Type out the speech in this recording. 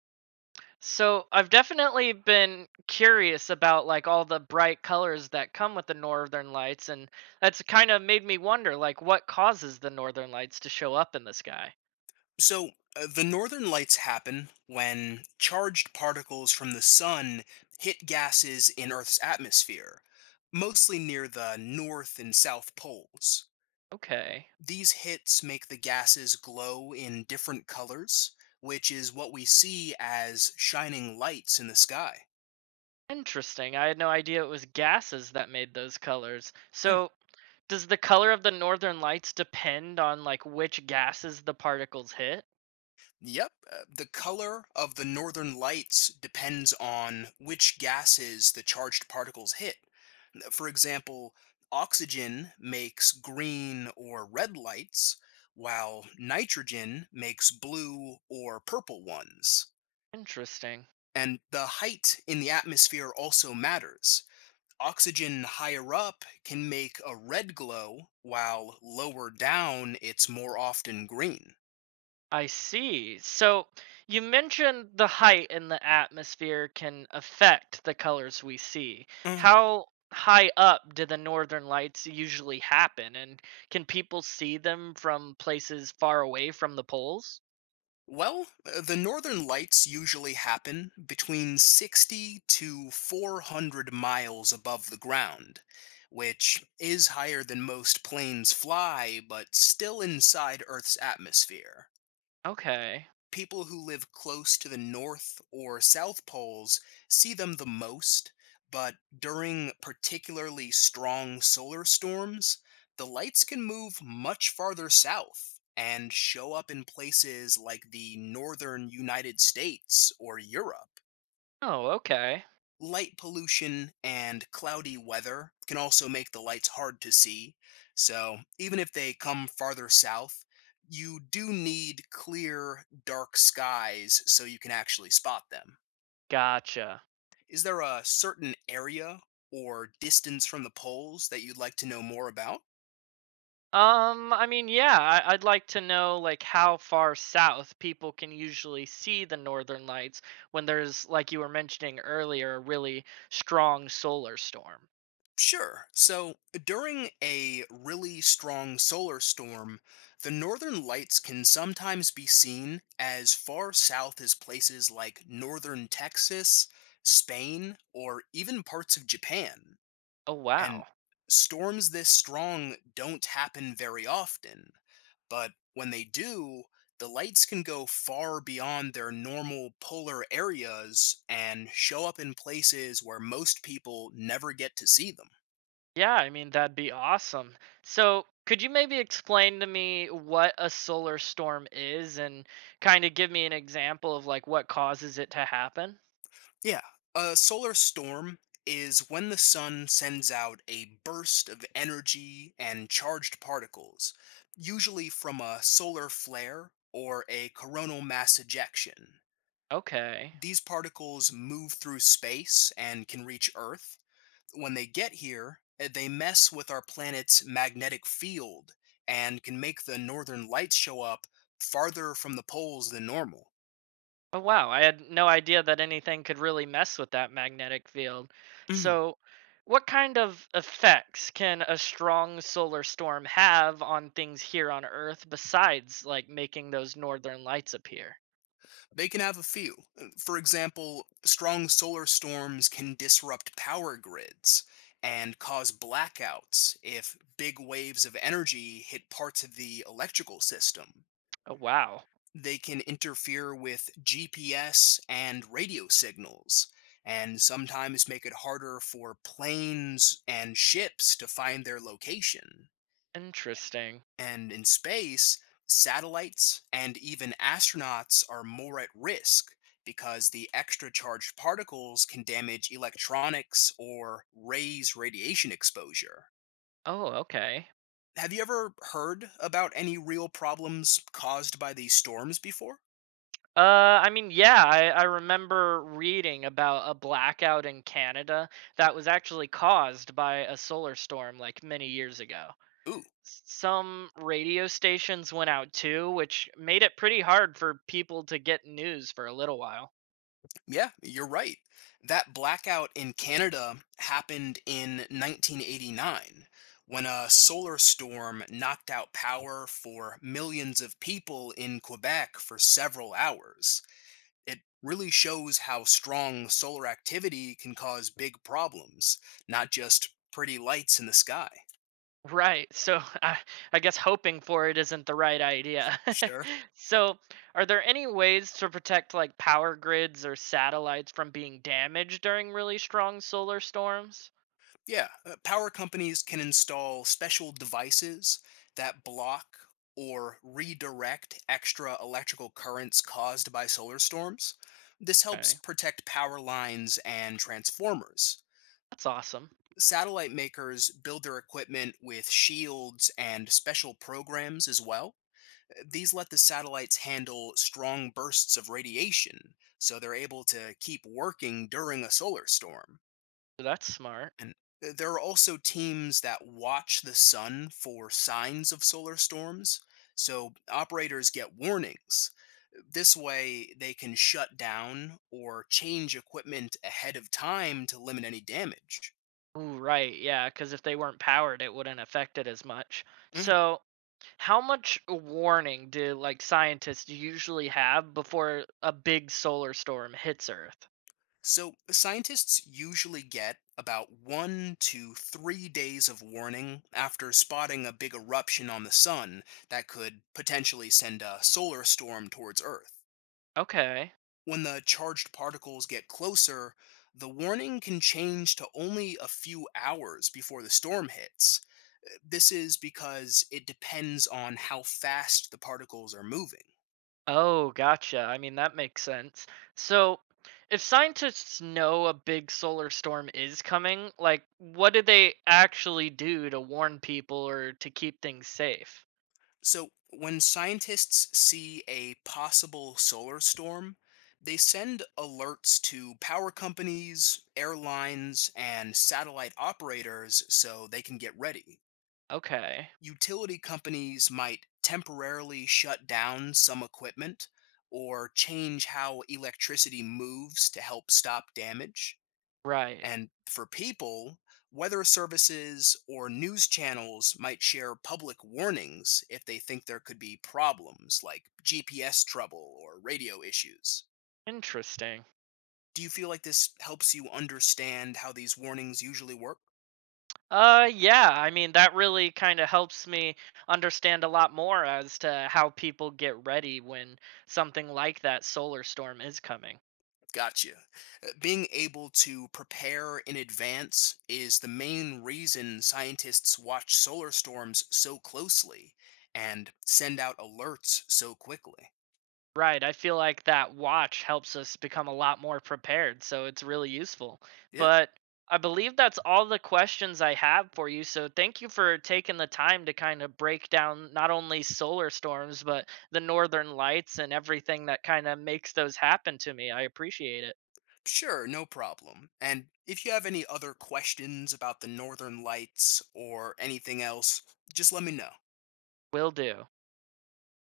So I've definitely been curious about like all the bright colors that come with the northern lights, and that's kind of made me wonder like what causes the northern lights to show up in the sky. So, the northern lights happen when charged particles from the sun hit gases in Earth's atmosphere, mostly near the north and south poles. Okay. These hits make the gases glow in different colors, which is what we see as shining lights in the sky. Interesting. I had no idea it was gases that made those colors. Mm. So does the color of the northern lights depend on like which gases the particles hit? Yep, the color of the northern lights depends on which gases the charged particles hit. For example, oxygen makes green or red lights, while nitrogen makes blue or purple ones. Interesting. And the height in the atmosphere also matters. Oxygen higher up can make a red glow, while lower down it's more often green. I see. So you mentioned the height in the atmosphere can affect the colors we see. Uh, How high up do the northern lights usually happen? And can people see them from places far away from the poles? Well, the northern lights usually happen between 60 to 400 miles above the ground, which is higher than most planes fly, but still inside Earth's atmosphere. Okay. People who live close to the North or South Poles see them the most, but during particularly strong solar storms, the lights can move much farther south and show up in places like the northern United States or Europe. Oh, okay. Light pollution and cloudy weather can also make the lights hard to see. So, even if they come farther south, you do need clear, dark skies so you can actually spot them. Gotcha. Is there a certain area or distance from the poles that you'd like to know more about? I mean, yeah, I'd like to know like how far south people can usually see the northern lights when there's, like you were mentioning earlier, a really strong solar storm. Sure. So during a really strong solar storm, the northern lights can sometimes be seen as far south as places like northern Texas, Spain, or even parts of Japan. Oh, And wow. storms this strong don't happen very often, but when they do, the lights can go far beyond their normal polar areas and show up in places where most people never get to see them. Yeah, I mean, that'd be awesome. So, could you maybe explain to me what a solar storm is and kind of give me an example of like what causes it to happen? Yeah, a solar storm is when the sun sends out a burst of energy and charged particles, usually from a solar flare or a coronal mass ejection. Okay. These particles move through space and can reach Earth. When they get here, they mess with our planet's magnetic field and can make the northern lights show up farther from the poles than normal. Oh, wow. I had no idea that anything could really mess with that magnetic field. So, what kind of effects can a strong solar storm have on things here on Earth besides like making those northern lights appear? They can have a few. For example, strong solar storms can disrupt power grids and cause blackouts if big waves of energy hit parts of the electrical system. Oh, wow. They can interfere with GPS and radio signals and sometimes make it harder for planes and ships to find their location. Interesting. And in space, satellites and even astronauts are more at risk because the extra charged particles can damage electronics or raise radiation exposure. Oh, okay. Have you ever heard about any real problems caused by these storms before? Uh, I mean, yeah, I remember reading about a blackout in Canada that was actually caused by a solar storm like many years ago. Ooh. Some radio stations went out too, which made it pretty hard for people to get news for a little while. Yeah, you're right. That blackout in Canada happened in 1989 when a solar storm knocked out power for millions of people in Quebec for several hours. It really shows how strong solar activity can cause big problems, not just pretty lights in the sky. Right, so I guess hoping for it isn't the right idea. Sure. So, are there any ways to protect like power grids or satellites from being damaged during really strong solar storms? Yeah, power companies can install special devices that block or redirect extra electrical currents caused by solar storms. This helps Okay, protect power lines and transformers. that's awesome. Satellite makers build their equipment with shields and special programs as well. These let the satellites handle strong bursts of radiation, so they're able to keep working during a solar storm. So that's smart. And there are also teams that watch the sun for signs of solar storms, so operators get warnings. This way, they can shut down or change equipment ahead of time to limit any damage. Ooh, right. Yeah, because if they weren't powered, it wouldn't affect it as much. hmm So, how much warning do like scientists usually have before a big solar storm hits Earth? So, scientists usually get about 1 to 3 days of warning after spotting a big eruption on the sun that could potentially send a solar storm towards Earth. Okay. When the charged particles get closer, the warning can change to only a few hours before the storm hits. This is because it depends on how fast the particles are moving. Oh, gotcha. I mean, that makes sense. So, if scientists know a big solar storm is coming, like, what do they actually do to warn people or to keep things safe? So, when scientists see a possible solar storm, they send alerts to power companies, airlines, and satellite operators so they can get ready. Okay. Utility companies might temporarily shut down some equipment or change how electricity moves to help stop damage. Right. And for people, weather services or news channels might share public warnings if they think there could be problems like GPS trouble or radio issues. Interesting. Do you feel like this helps you understand how these warnings usually work? Yeah, I mean, that really kind of helps me understand a lot more as to how people get ready when something like that solar storm is coming. Gotcha. Being able to prepare in advance is the main reason scientists watch solar storms so closely and send out alerts so quickly. Right, I feel like that watch helps us become a lot more prepared, so it's really useful. Yeah, But I believe that's all the questions I have for you, so thank you for taking the time to kind of break down not only solar storms, but the northern lights and everything that kind of makes those happen to me. I appreciate it. sure, no problem. And if you have any other questions about the northern lights or anything else, just let me know. Will do.